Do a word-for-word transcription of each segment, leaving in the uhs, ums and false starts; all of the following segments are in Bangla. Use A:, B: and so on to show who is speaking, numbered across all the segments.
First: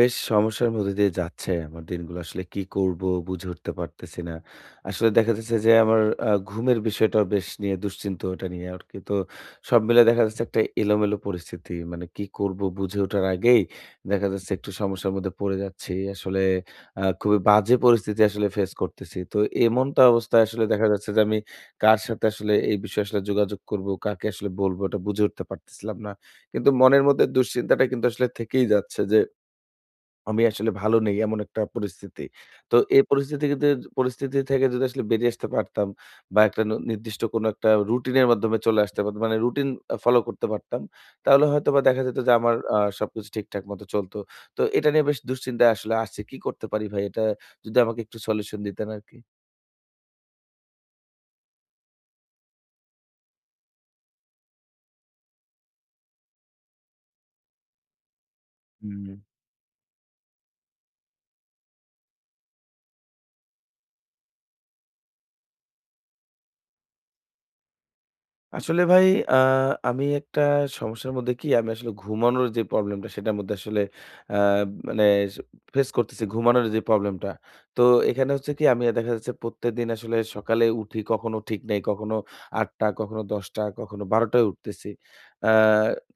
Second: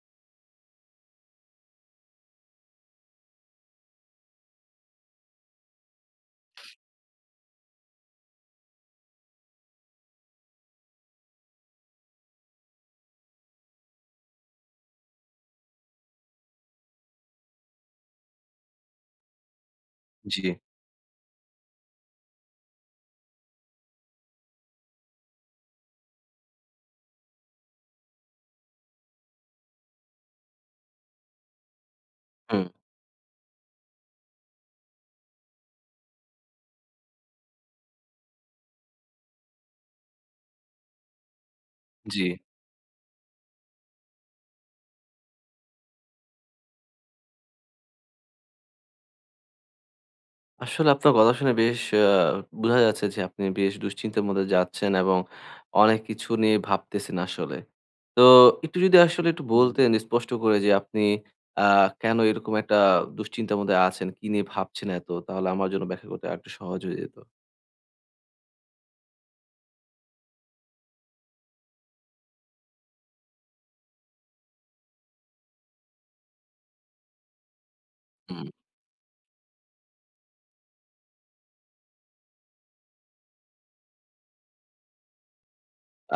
A: বেশ সমস্যার মধ্যে দিয়ে যাচ্ছে আমার দিনগুলো। আসলে কি করব বুঝে উঠতে পারতেছি না। আসলে দেখা যাচ্ছে যে আমার আ ঘুমের বিষয়টাও বেশ নিয়ে দুশ্চিন্ত ওটা নিয়ে আরকি। তো সব মিলে দেখা যাচ্ছে একটা এলোমেলো পরিস্থিতি। মানে কি করব বুঝে ওঠার আগেই দেখা যাচ্ছে একটু সমস্যার মধ্যে পড়ে যাচ্ছি। আসলে আ খুবই বাজে পরিস্থিতি আসলে ফেস করতেছি। তো এমনটা
B: জি,
A: অবস্থায় আসলে দেখা যাচ্ছে যে আমি কার সাথে আসলে এই বিষয়ে আসলে যোগাযোগ করব, কাকে আসলে বলব এটা বুঝে উঠতে পারতেছিলাম না। কিন্তু মনের মধ্যে দুশ্চিন্তাটা কিন্তু আসলে থেকেই যাচ্ছে যে আমি আসলে ভালো নেই এমন একটা পরিস্থিতি।
B: হুম,
A: তো এই পরিস্থিতি কিন্তু পরিস্থিতি থেকে যদি আসলে বেরিয়ে আসতে পারতাম বা একটা ন নির্দিষ্ট কোনো একটা রুটিনের মাধ্যমে চলে আসতে পারতাম। মানে রুটিন আ ফলো করতে পারতাম। তাহলে হয়তোবা দেখা যেত
B: জি।
A: যে আমার আ সবকিছু ঠিকঠাক মতো চলত। তো এটা নিয়ে বেশ দুশ্চিন্তায় আসলে আসছি। কি করতে পারি ভাই? এটা যদি আমাকে একটু সলিউশন দিতেন আরকি।
B: আসলে আপনার কথা শুনে বেশ আ বোঝা যাচ্ছে যে আপনি বেশ দুশ্চিন্তার মধ্যে যাচ্ছেন এবং অনেক কিছু নিয়ে ভাবতেছেন আসলে। তো একটু যদি
A: হুম।
B: আসলে একটু বলতেন স্পষ্ট করে যে আপনি আ কেন এরকম একটা দুশ্চিন্তার মধ্যে আছেন? কি নিয়ে ভাবছেন এত? তাহলে আমার জন্য ব্যাখ্যা করতে আরেকটু সহজ হয়ে যেত।
A: আসলে ভাই আ আমি একটা সমস্যার মধ্যে কি আমি আসলে ঘুমানোর যে প্রবলেমটা সেটার মধ্যে আসলে আ মানে ফেস করতেছি ঘুমানোর যে প্রবলেমটা। তো এখানে
B: হুম,
A: হচ্ছে কি আমি দেখা যাচ্ছে প্রত্যেকদিন আসলে সকালে উঠি কখনো ঠিক নেই, কখনো আটটা কখনো দশটা কখনো বারোটা উঠতেছি। আ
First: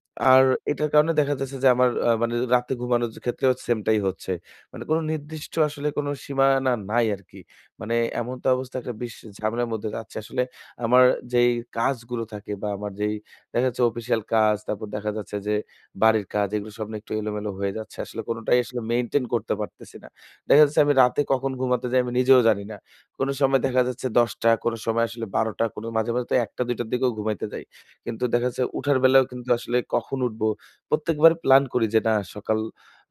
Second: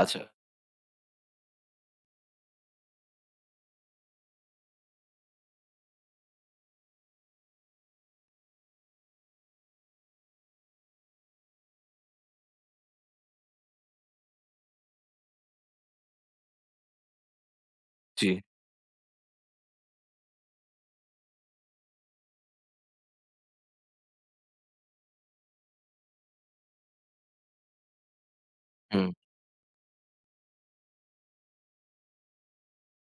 B: আচ্ছা।
A: আর এটার কারণে দেখা যাচ্ছে যে আমার আ মানে রাতে ঘুমানোর ক্ষেত্রেও সেম টাই হচ্ছে। মানে কোনো নির্দিষ্ট আসলে কোনো সীমানা নাই আরকি। মানে এমন তো অবস্থা একটা বেশ ঝামেলার মধ্যে যাচ্ছে আসলে আমার যেই কাজগুলো থাকে বা আমার যেই দেখা যাচ্ছে অফিসিয়াল কাজ, তারপর দেখা যাচ্ছে যে বাড়ির কাজ এগুলো সব না একটু এলোমেলো হয়ে যাচ্ছে। আসলে
B: জি,
A: কোনটাই আসলে মেইনটেইন করতে পারতেছি না। দেখা যাচ্ছে আমি রাতে কখন ঘুমাতে যাই আমি নিজেও জানি না। কোন সময় দেখা যাচ্ছে দশটা, কোন সময় আসলে বারোটা, কোন মাঝে, মাঝে তো একটা দুইটার দিকেও ঘুমাইতে যাই। কিন্তু দেখা যাচ্ছে উঠার
B: হুম,
A: বেলাও কিন্তু আসলে কখন উঠবো? প্রত্যেকবার প্ল্যান করি যে না সকাল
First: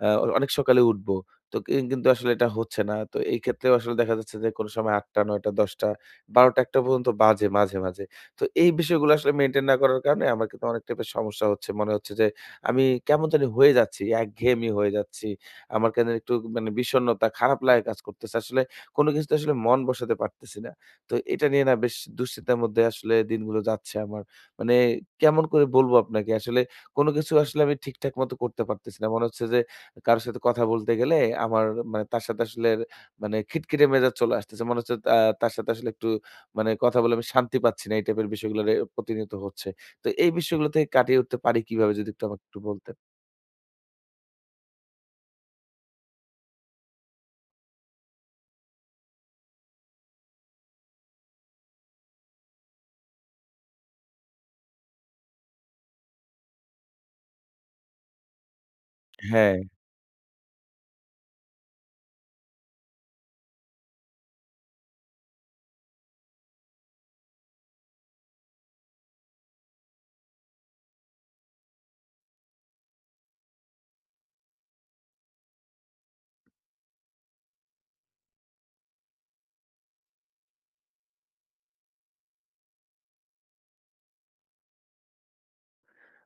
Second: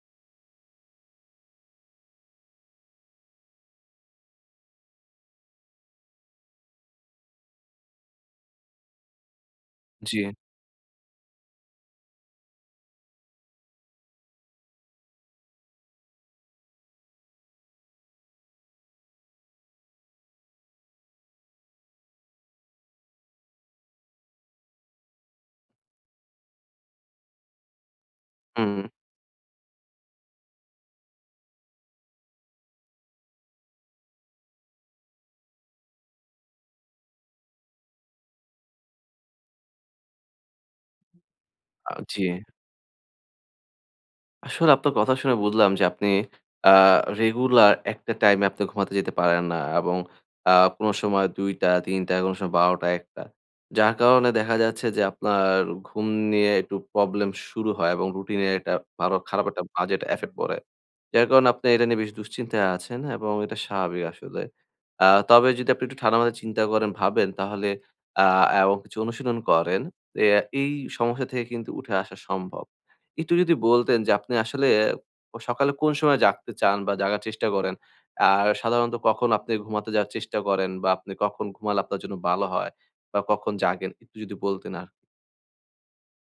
A: আ অনেক সকালে উঠবো। তো কি কিন্তু আসলে এটা হচ্ছে না। তো এই ক্ষেত্রেও আসলে দেখা যাচ্ছে যে কোন সময় আটটা, নয়টা, দশটা বারোটা একটা পর্যন্ত বাজে মাঝে, মাঝে। তো এই বিষয়গুলো আসলে মেইনটেইন না করার
B: জি,
A: কারণে আমার কিন্তু অনেক টাইপের সমস্যা হচ্ছে। মনে হচ্ছে যে আমি কেমন জানি হয়ে যাচ্ছি, একঘেয়েমি হয়ে যাচ্ছি। আমার কেন একটু মানে বিষণ্ণতা, খারাপ লাগা কাজ করতেছে। আসলে কোনো কিছুতে আসলে মন বসাতে পারতেছি না। তো এটা নিয়ে না বেশ দুশ্চিন্তার মধ্যে আসলে দিনগুলো যাচ্ছে আমার। মানে কেমন করে বলবো আপনাকে? আসলে কোনো কিছু আসলে আমি ঠিকঠাক মতো করতে
B: হুম,
A: পারতেছি না। মনে হচ্ছে যে কারো সাথে কথা বলতে গেলে আমার মানে তার সাথে আসলে মানে খিটখিটে মেজাজ চলে আসতেছে। মনে হচ্ছে তা তার সাথে আসলে একটু মানে কথা বলে আমি শান্তি পাচ্ছি না। এই টাইপের বিষয়গুলো রে প্রতিনিয়ত হচ্ছে। তো এই বিষয়গুলো থেকে কাটিয়ে উঠতে পারি
B: আ
A: কিভাবে যদি একটু
B: জি।
A: আমাকে একটু বলতেন?
B: আসলে আপনার কথা শুনে বুঝলাম যে আপনি আ রেগুলার একটা টাইমে আপনি ঘুমাতে যেতে পারেন না এবং আ কোনো সময় দুইটা, তিনটা, কোনো সময় বারোটা, একটা। যার কারণে দেখা যাচ্ছে যে আপনার ঘুম নিয়ে একটু প্রবলেম শুরু হয় এবং রুটিনে এটা ভালো খারাপ
A: হ্যাঁ।
B: একটা বাজে একটা এফেক্ট পড়ে। যার কারণে আপনি এটা নিয়ে বেশ দুশ্চিন্তায় আছেন এবং এটা স্বাভাবিক আসলে। আ তবে যদি আপনি একটু ঠান্ডা মাথায় চিন্তা করেন, ভাবেন তাহলে আ এবং কিছু অনুশীলন করেন, এ এই সমস্যা থেকে কিন্তু উঠে আসা সম্ভব। একটু যদি বলতেন যে আপনি আসলে সকালে কোন সময় জাগতে চান বা জাগার চেষ্টা করেন? আর সাধারণত কখন আপনি ঘুমাতে যাওয়ার চেষ্টা করেন বা আপনি কখন ঘুমালে আপনার জন্য ভালো হয় বা কখন জাগেন? একটু যদি বলতেন আর কি।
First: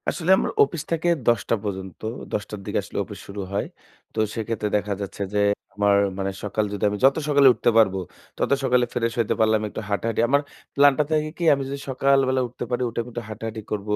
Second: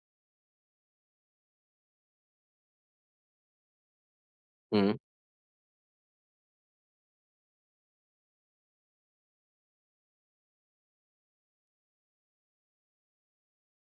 A: আসলে আমার অফিস থাকে দশটা পর্যন্ত। দশটার দিকে আসলে অফিস শুরু হয়। তো সেক্ষেত্রে
B: হুম,
A: দেখা যাচ্ছে যে আমার মানে সকাল যদি আমি যত সকালে উঠতে পারবো, তত সকালে ফ্রেশ হইতে পারলাম, একটু হাঁটাহাঁটি। আমার প্ল্যানটা থাকে কি আমি যদি সকালবেলা উঠতে পারি, উঠে আমি একটু হাঁটাহাঁটি করবো,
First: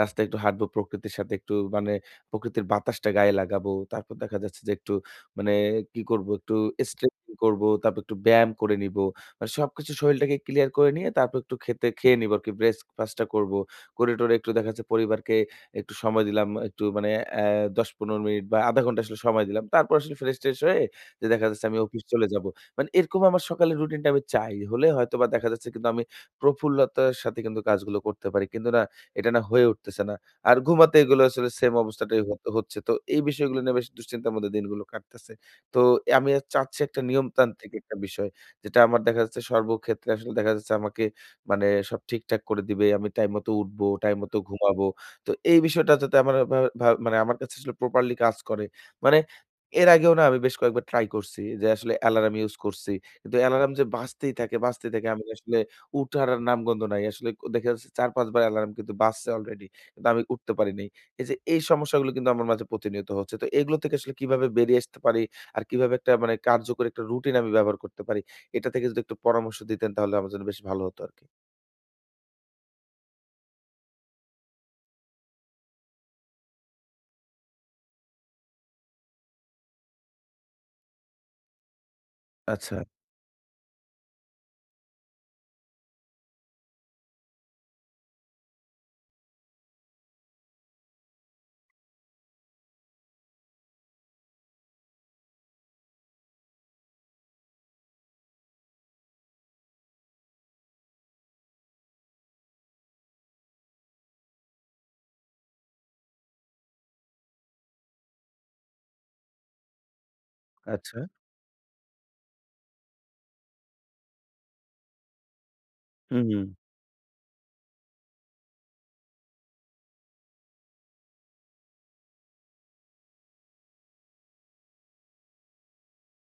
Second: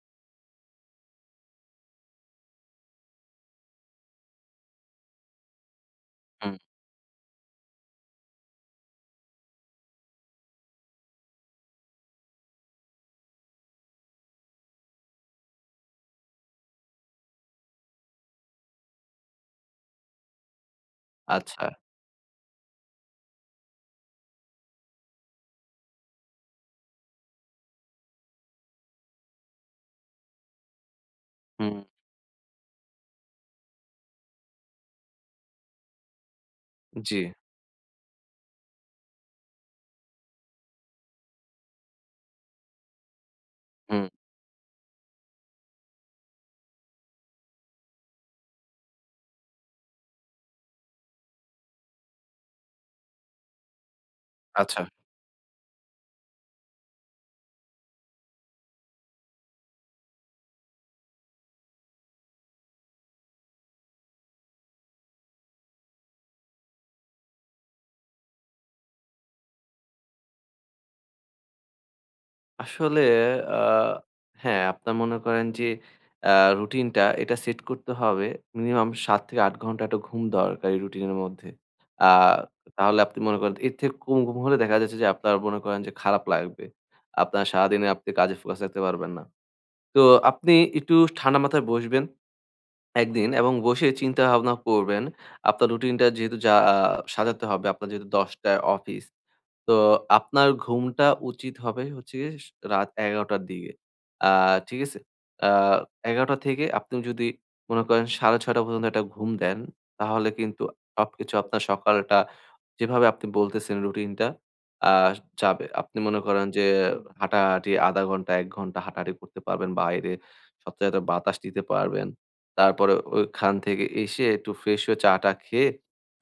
A: রাস্তায় একটু হাঁটবো, প্রকৃতির সাথে একটু মানে প্রকৃতির বাতাসটা গায়ে লাগাবো। তারপর দেখা যাচ্ছে যে একটু মানে কি করবো, একটু
B: হুম।
A: স্ট্রেচিং করবো, তারপর একটু ব্যায়াম করে নিবো। মানে সবকিছু শরীরটাকে ক্লিয়ার করে নিয়ে তারপর একটু খেতে খেয়ে নিবো আরকি। ব্রেকফাস্ট টা করবো। করে-টরে একটু দেখা যাচ্ছে পরিবারকে একটু সময় দিলাম, একটু মানে অ্যা দশ থেকে পনেরো মিনিট বা শূন্য দশমিক পাঁচ ঘন্টা আসলে সময় দিলাম। তারপর আসলে ফ্রেশ-ট্রেশ হয়ে যে দেখা যাচ্ছে
B: আচ্ছা।
A: আমি অফিস চলে যাবো। মানে এরকম আমার সকালের রুটিনটা আমি চাই। হলে হয়তোবা দেখা যাচ্ছে কিন্তু আমি প্রফুল্লতার সাথে কিন্তু কাজগুলো করতে পারি। কিন্তু না, এটা না হয়ে উঠতেছে না। আর ঘুমাতে এগুলো আসলে সেম
B: হুম,
A: অবস্থাটাই হত হচ্ছে। তো এই বিষয়গুলো নিয়ে বেশ দুশ্চিন্তার মধ্যে দিনগুলো কাটতেছে। তো আমি আর চাচ্ছি একটা
B: জি,
A: নিয়মতান্ত্রিক একটা বিষয়। যেটা আমার দেখা যাচ্ছে সর্বক্ষেত্রে আসলে দেখা যাচ্ছে আমাকে মানে সব ঠিকঠাক করে দিবে। আমি টাইম মতো উঠবো,
B: হুম,
A: টাইম মতো ঘুমাবো। তো এই বিষয়টা যাতে আমার ভা ভা মানে আমার কাছে আসলে প্রপারলি কাজ করে। মানে এর আগেও না আমি বেশ কয়েকবার ট্রাই করছি যে আসলে অ্যালার্ম ইউজ করছি। কিন্তু অ্যালার্ম যে বাজতেই থাকে,
B: আচ্ছা।
A: বাজতেই থাকে আমি আসলে উঠার আর নামগন্ধ নাই। আসলে দেখা যাচ্ছে চার পাঁচ বার অ্যালার্ম কিন্তু বাজছে অলরেডি। কিন্তু আমি উঠতে পারি নাই। এই যে এই সমস্যাগুলো কিন্তু আমার মাঝে প্রতিনিয়ত হচ্ছে। তো এগুলো থেকে আসলে কিভাবে বেরিয়ে আসতে পারি? আর কিভাবে একটা মানে কার্যকর একটা রুটিন আমি ব্যবহার করতে পারি? এটা থেকে যদি একটু পরামর্শ দিতেন তাহলে আমার জন্য বেশ ভালো হতো আরকি।
B: আসলে আ হ্যাঁ, আপনার মনে করেন যে আ রুটিনটা এটা সেট করতে হবে। মিনিমাম সাত থেকে আট ঘন্টা একটা ঘুম দরকার এই রুটিনের মধ্যে। আ
A: আচ্ছা,
B: তাহলে আপনি মনে করেন এর থেকে কম ঘুম হলে দেখা যাচ্ছে যে আপনার মনে করেন যে খারাপ লাগবে। আপনার সারাদিনে আপনি কাজে ফোকাস রাখতে পারবেন না। তো আপনি একটু ঠান্ডা মাথায় বসবেন একদিন এবং বসে চিন্তা ভাবনা করবেন। আপনার রুটিনটা যেহেতু যা আ সাজাতে হবে আপনার যেহেতু দশ টায় অফিস। তো আপনার ঘুমটা উচিত হবে হচ্ছে গিয়ে স রাত এগারোটা র দিকে। আ ঠিক আছে? আ এগারোটা থেকে আপনি যদি মনে করেন সাড়ে ছয়টা পর্যন্ত একটা ঘুম দেন, তাহলে কিন্তু
A: আচ্ছা।
B: সবকিছু আপনার সকালটা যেভাবে আপনি বলতেছেন রুটিনটা আ যাবে। আপনি মনে
A: হুম, হুম।
B: করেন যে হাঁটাহাঁটি আধা ঘন্টা এক ঘন্টা হাঁটাহাঁটি করতে পারবেন বাইরে। সতেজ একটা বাতাস নিতে পারবেন। তারপরে ওইখান থেকে এসে একটু ফ্রেশ হয়ে চা-টা খেয়ে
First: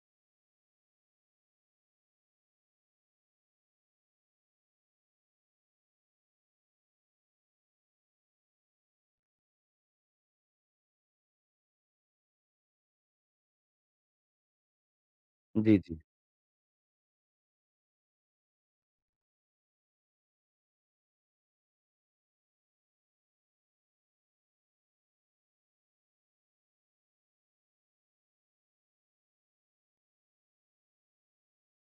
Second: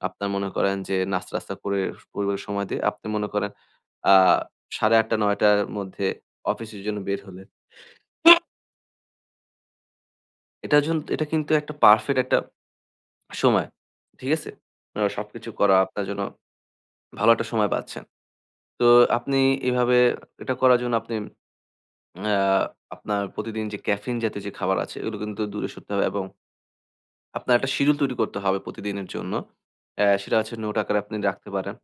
B: আপনার মনে করেন যে নাস্তা-টাস্তা করে পরিবারের সময় দিয়ে আপনি মনে করেন আ সাড়ে আটটা নয়টা র মধ্যে অফিসের জন্য বের হলেন। এটার জন্য এটা কিন্তু একটা পারফেক্ট একটা সময়। ঠিক আছে? আ সবকিছু
A: জি,
B: করা
A: জি।
B: আপনার জন্য ভালো একটা সময় পাচ্ছেন। তো আপনি এভাবে এটা করার জন্য আপনি আ আপনার প্রতিদিন যে ক্যাফেইন জাতীয় যে খাবার আছে এগুলো কিন্তু দূরে সরতে হবে এবং আপনার একটা শিডিউল তৈরি করতে হবে প্রতিদিনের জন্য। অ্যা সেটা হচ্ছে নোট আকারে আপনি রাখতে পারেন।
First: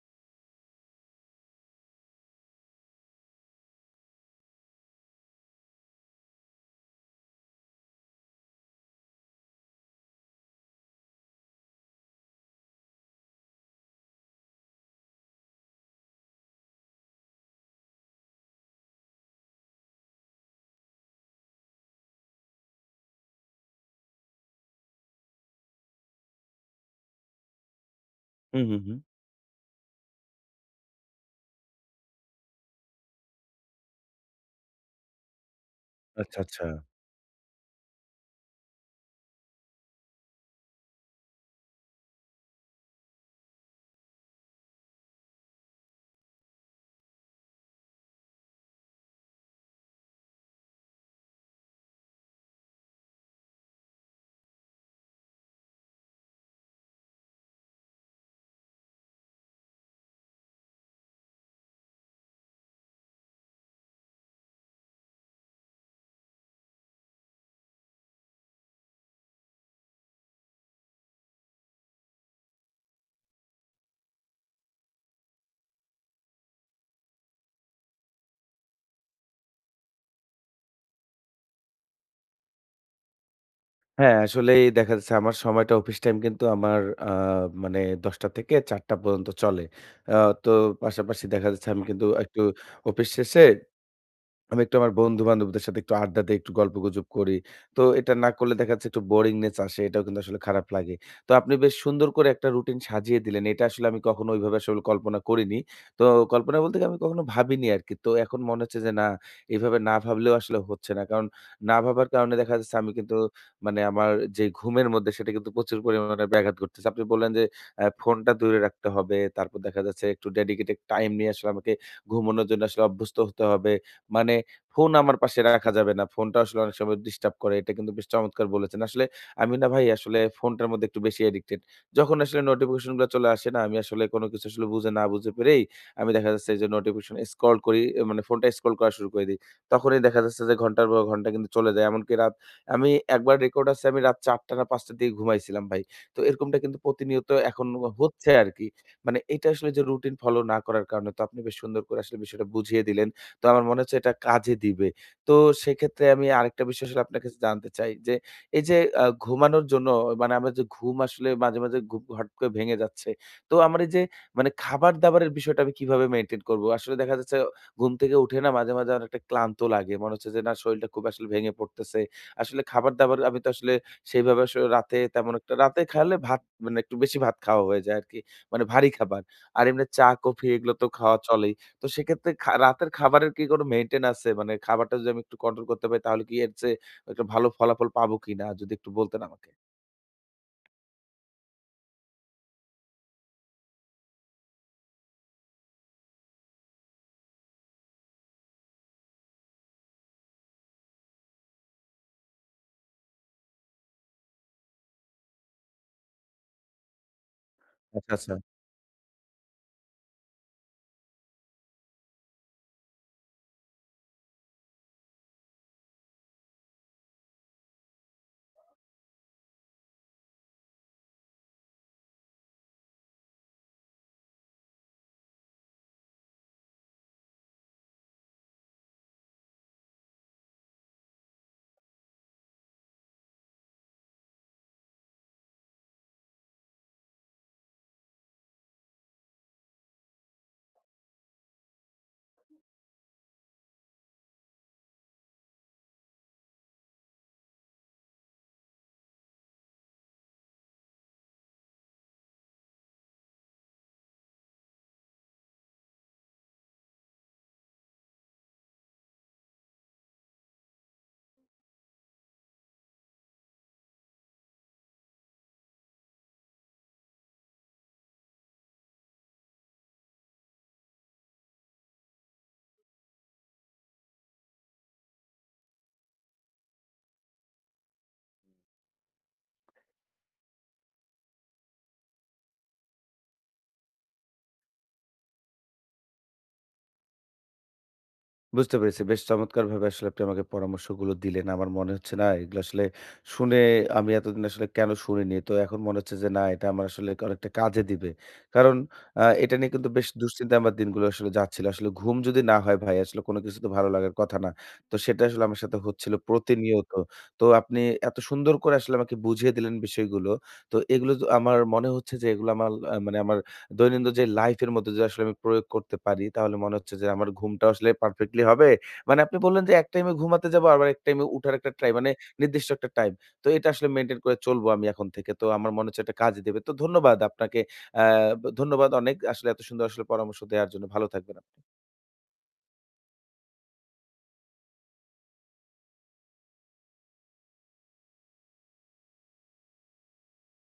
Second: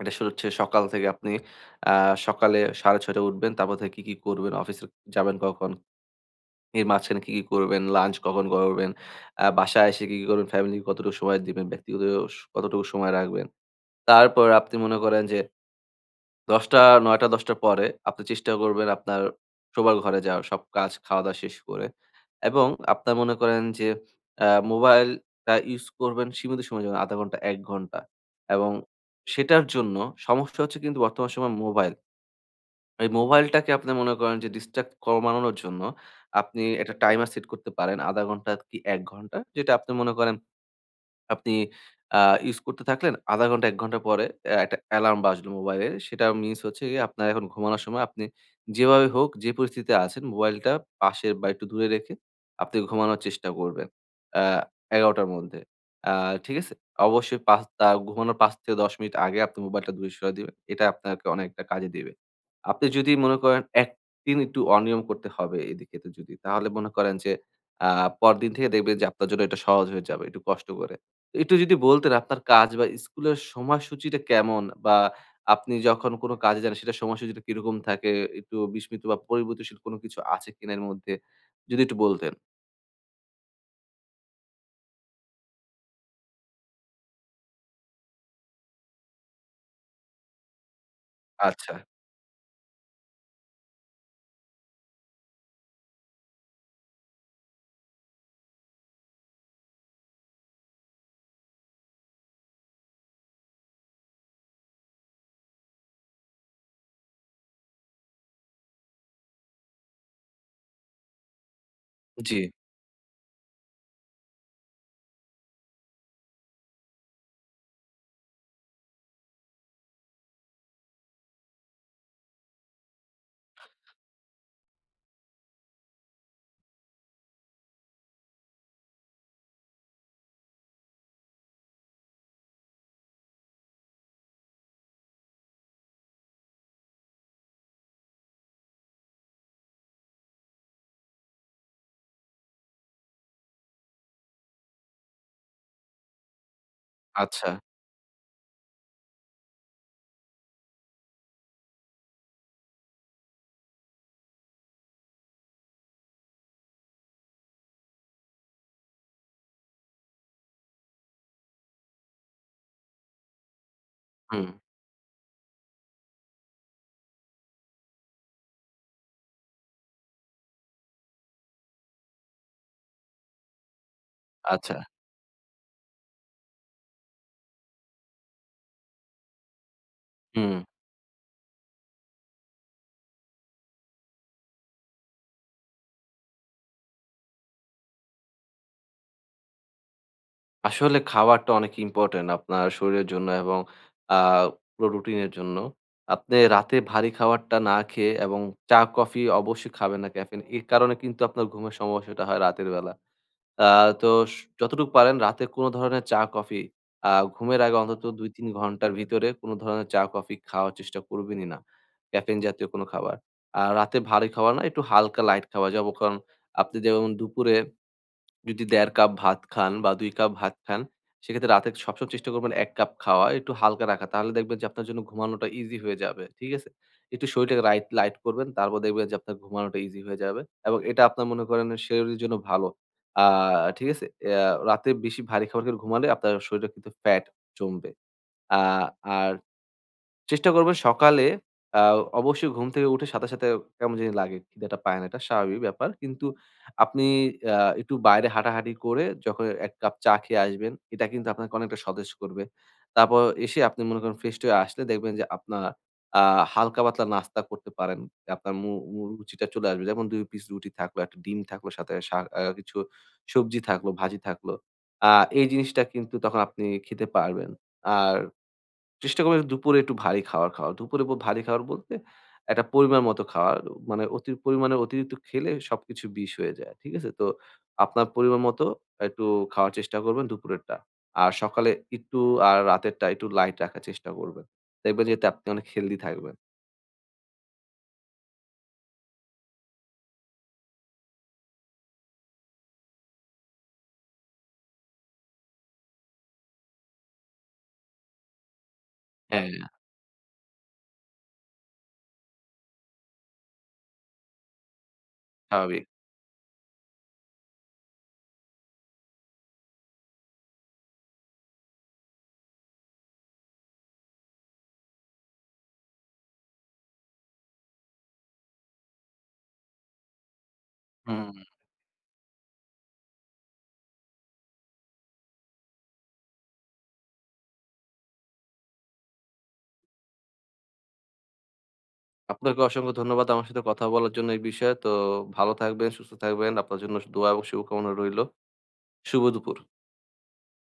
B: এটা শুরু হচ্ছে সকাল থেকে আপনি আ সকালে সাড়ে ছয়টা টায় উঠবেন। তারপর থেকে কি, কি করবেন? অফিসে যাবেন কখন? এর মাঝখানে কি, কি করবেন? লাঞ্চ কখন করবেন? আ বাসায় এসে কি, কি করবেন? ফ্যামিলিকে কতটুকু সময় দিবেন? ব্যক্তিগত স কতটুকু সময় রাখবেন? তারপর আপনি মনে করেন যে দশটা নয়টা থেকে দশটা র পরে আপনি চেষ্টা করবেন আপনার শোবার ঘরে যাওয়ার, সব কাজ খাওয়া-দাওয়া শেষ করে এবং আপনার মনে করেন যে আ মোবাইলটা ইউজ করবেন সীমিত সময়ের জন্য আধা ঘন্টা, এক ঘন্টা
A: হুম,
B: এবং
A: হুম, হুম।
B: সেটার জন্য সমস্যা হচ্ছে কিন্তু বর্তমান সময় মোবাইল। এই মোবাইলটাকে আপনি মনে করেন যে ডিস্ট্রাক্ট কমানোর জন্য
A: আচ্ছা,
B: আপনি
A: আচ্ছা।
B: একটা টাইমার সেট করতে পারেন আধা ঘন্টা কি এক ঘন্টা। যেটা আপনি মনে করেন আপনি আ ইউস করতে থাকলেন। আধা ঘন্টা এক ঘন্টা পরে অ্যা একটা অ্যালার্ম বাজলো মোবাইলের। সেটা মিনস হচ্ছে গিয়ে আপনার এখন ঘুমানোর সময় আপনি যেভাবে হোক, যে পরিস্থিতিতে আছেন মোবাইলটা পাশে বা একটু দূরে রেখে আপনি ঘুমানোর চেষ্টা করবেন। আ এগারোটা র মধ্যে। আ ঠিক আছে? অবশ্যই পাঁচ আ ঘুমানোর পাঁচ থেকে দশ মিনিট আগে আপনি মোবাইলটা দূরে সরিয়ে দিবেন। এটা আপনাকে অনেকটা কাজে দিবে। আপনি যদি মনে করেন একদিন একটু অনিয়ম করতে হবে এদিকে তো যদি, তাহলে মনে করেন যে আ পরদিন থেকে দেখবেন যে আপনার জন্য এটা সহজ হয়ে যাবে একটু কষ্ট করে। একটু যদি বলতেন আপনার কাজ বা স্কুলের সময়সূচিটা কেমন? বা আপনি যখন কোন কাজে যান সেটার সময়সূচিটা কিরকম থাকে? একটু বিস্মিত বা পরিবর্তনশীল কোন কিছু আছে কিনা এর মধ্যে? যদি একটু বলতেন।
A: হ্যাঁ, আসলেই দেখা যাচ্ছে আমার সময়টা অফিস টাইম কিন্তু আমার আ মানে দশটা থেকে চারটা পর্যন্ত চলে। আ তো পাশাপাশি দেখা যাচ্ছে
B: আচ্ছা,
A: আমি কিন্তু একটু অফিস শেষে আমি একটু আমার বন্ধু-বান্ধবদের সাথে একটু আড্ডা দেই, একটু গল্পগুজব করি। তো এটা না করলে দেখা যাচ্ছে একটু বোরিংনেস আসে। এটাও কিন্তু আসলে খারাপ লাগে। তো আপনি বেশ সুন্দর করে একটা রুটিন সাজিয়ে দিলেন। এটা আসলে আমি কখনো ওইভাবে আসলে কল্পনা করিনি। তো কল্পনা বলতে কি আমি কখনো ভাবিনি আরকি। তো এখন মনে হচ্ছে যে না, এভাবে না ভাবলেও আসলে হচ্ছে না। কারণ না ভাবার কারণে
B: জি,
A: দেখা যাচ্ছে আমি কিন্তু মানে আমার যে ঘুমের মধ্যে সেটা কিন্তু প্রচুর পরিমাণে ব্যাঘাত ঘটতেছে। আপনি বললেন যে আ ফোনটা দূরে রাখতে হবে। তারপর দেখা যাচ্ছে একটু ডেডিকেটেড টাইম নিয়ে আসলে আমাকে ঘুমানোর জন্য আসলে অভ্যস্ত হতে হবে। মানে ফোন আমার পাশে রাখা যাবে না। ফোনটা আসলে অনেক সময় ডিস্টার্ব করে। এটা কিন্তু বেশ চমৎকার বলেছেন। আসলে আমি না ভাই আসলে ফোনটার মধ্যে একটু বেশি অ্যাডিক্টেড। যখন আসলে নোটিফিকেশন গুলো চলে আসে না, আমি আসলে কোনো কিছু আসলে বুঝে না বুঝে পেরেই আমি দেখা যাচ্ছে যে নোটিফিকেশন স্ক্রল করি এ মানে ফোনটা স্ক্রল করা শুরু করে দেই। তখনই দেখা যাচ্ছে যে ঘন্টার পর ঘন্টা কিন্তু চলে যায়। এমনকি রাত আমি একবার রেকর্ড আছে আমি রাত চারটা না পাঁচটা র দিকে ঘুমাইছিলাম ভাই। তো এরকমটা কিন্তু প্রতিনিয়ত
B: আচ্ছা,
A: এখন হচ্ছে আরকি। মানে এটা আসলে যে রুটিন ফলো না করার কারণে তো আপনি বেশ সুন্দর করে আসলে বিষয়টা বুঝিয়ে দিলেন। তো আমার মনে হচ্ছে এটা কাজে দিবে। তো সেক্ষেত্রে আমি আরেকটা বিষয় আসলে আপনার কাছে জানতে চাই যে, এই যে আ ঘুমানোর জন্য মানে আমার যে ঘুম আসলে মাঝে, মাঝে ঘুম হট করে ভেঙে যাচ্ছে। তো আমার এই যে
B: হুম,
A: মানে খাবার-দাবারের বিষয়টা আমি কিভাবে মেইনটেইন করব? আসলে দেখা যাচ্ছে ঘুম থেকে উঠে না মাঝে, মাঝে অনেকটা ক্লান্ত লাগে। মনে হচ্ছে যে না শরীরটা খুব আসলে ভেঙে পড়তেছে। আসলে খাবার-দাবার আমি তো আসলে সেইভাবে আসলে
B: আচ্ছা,
A: রাতে তেমন একটা রাতে খাওয়ালে ভাত মানে একটু বেশি ভাত খাওয়া হয়ে যায় আরকি। মানে ভারী খাবার। আর এমনি চা, কফি
B: হুম।
A: এগুলো তো খাওয়া চলেই। তো সেক্ষেত্রে খা রাতের খাবারের কি কোনো মেইনটেইন আছে? মানে খাবারটা যদি আমি একটু কন্ট্রোল করতে পারি তাহলে কি এর চেয়ে একটা ভালো ফলাফল পাবো কিনা? যদি একটু বলতেন আমাকে।
B: আসলে খাবারটা অনেক ইম্পোর্টেন্ট আপনার শরীরের জন্য এবং আ পুরো রুটিনের জন্য। আপনি রাতে ভারী খাবারটা না খেয়ে এবং চা, কফি অবশ্যই খাবেন না ক্যাফেইন। এর কারণে কিন্তু আপনার ঘুমের সমস্যাটা হয় রাতের বেলা। আ তো স যতটুকু পারেন রাতে কোনো ধরনের চা, কফি আ ঘুমের আগে অন্তত
A: আচ্ছা, আচ্ছা।
B: দুই থেকে তিন ঘন্টার ভিতরে কোনো ধরনের চা, কফি খাওয়ার চেষ্টা করবেনই না। ক্যাফেইন জাতীয় কোনো খাবার। আর রাতে ভারী খাবার না, একটু হালকা লাইট খাবার যেমন কারণ আপনি যেমন দুপুরে যদি দেড় কাপ ভাত খান বা দুই কাপ ভাত খান, সেক্ষেত্রে রাতে সবসময় চেষ্টা করবেন এক কাপ খাওয়া, একটু হালকা রাখা। তাহলে দেখবেন যে আপনার জন্য ঘুমানোটা ইজি হয়ে যাবে। ঠিক আছে? একটু শরীরটাকে রাইট লাইট করবেন। তারপর দেখবেন যে আপনার ঘুমানোটা ইজি হয়ে যাবে এবং এটা আপনার মনে করেন শরীরের জন্য ভালো। আ ঠিক আছে? অ্যা রাতে বেশি ভারী খাবার খেলে ঘুমালে আপনার শরীরে কিন্তু ফ্যাট জমবে। আ আর চেষ্টা করবেন সকালে আ অবশ্যই ঘুম থেকে উঠে সাথে, সাথে কেমন জানি লাগে। খিদেটা পায় না। এটা স্বাভাবিক ব্যাপার। কিন্তু আপনি আ একটু বাইরে হাঁটাহাঁটি করে যখন এক কাপ চা খেয়ে আসবেন, এটা কিন্তু আপনাকে অনেকটা সতেজ করবে। তারপর এসে আপনি মনে করেন ফ্রেশ হয়ে আসলে দেখবেন যে আপনার আ হালকা-পাতলা নাস্তা করতে পারেন। আপনার মু মু রুচিটা চলে আসবে। যেমন দুই পিস রুটি থাকলো, এক টা ডিম থাকলো, সাথে শাক আ কিছু সবজি থাকলো, ভাজি থাকলো। আ এই জিনিসটা কিন্তু তখন আপনি খেতে পারবেন। আর চেষ্টা করবেন দুপুরে একটু ভারী খাবার খাওয়ার। দুপুরে ব ভারী খাবার বলতে একটা পরিমাণ মতো খাওয়ার। মানে অতি পরিমাণে অতিরিক্ত খেলে সবকিছু বিষ হয়ে যায়। ঠিক আছে? তো আপনার পরিমাণ মতো একটু খাওয়ার চেষ্টা করবেন দুপুরেরটা। আর সকালে একটু আর রাতেরটা একটু লাইট রাখার চেষ্টা করবেন। দেখবেন যে এতে আপনি অনেক হেলদি থাকবেন।
A: বুঝতে পেরেছি। বেশ চমৎকারভাবে আসলে আপনি আমাকে পরামর্শগুলো দিলেন। আমার মনে হচ্ছে না এগুলো আসলে শুনে আমি এতদিন আসলে কেন শুনিনি। তো এখন মনে হচ্ছে যে না এটা আমার আসলে অনেকটা কাজে দিবে। কারণ আ
B: হ্যাঁ,
A: এটা
B: হ্যাঁ,
A: নিয়ে কিন্তু বেশ দুশ্চিন্তায় আমার দিনগুলো আসলে যাচ্ছিল। আসলে ঘুম যদি না হয় ভাই আসলে কোনো কিছু তো ভালো লাগার কথা না। তো সেটা আসলে আমার সাথে
B: স্বাভাবিক।
A: হচ্ছিল প্রতিনিয়ত। তো আপনি এত সুন্দর করে আসলে আমাকে বুঝিয়ে দিলেন বিষয়গুলো। তো এগুলো য আমার মনে হচ্ছে যে এগুলো আমার আ মানে আমার দৈনন্দিন যে লাইফের মধ্যে যদি আসলে আমি প্রয়োগ করতে পারি, তাহলে মনে হচ্ছে যে আমার ঘুমটা আসলে পারফেক্টলি হবে। মানে আপনি বললেন যে এক টাইমে ঘুমাতে যাবো, আবার এক টাইমে
B: হুম।
A: উঠার একটা টাইম মানে নির্দিষ্ট একটা টাইম। তো এটা আসলে মেইনটেইন করে চলবো আমি এখন থেকে। তো আমার মনে হচ্ছে এটা কাজে দেবে। তো ধন্যবাদ আপনাকে। আ ধন্যবাদ অনেক আসলে এত সুন্দর আসলে পরামর্শ দেওয়ার জন্য। ভালো থাকবেন আপনি।
B: আপনাকে অসংখ্য ধন্যবাদ আমার সাথে কথা বলার জন্য এই বিষয়ে। তো ভালো থাকবেন, সুস্থ থাকবেন। আপনার জন্য স দোয়া এবং শুভকামনা রইলো। শুভ দুপুর।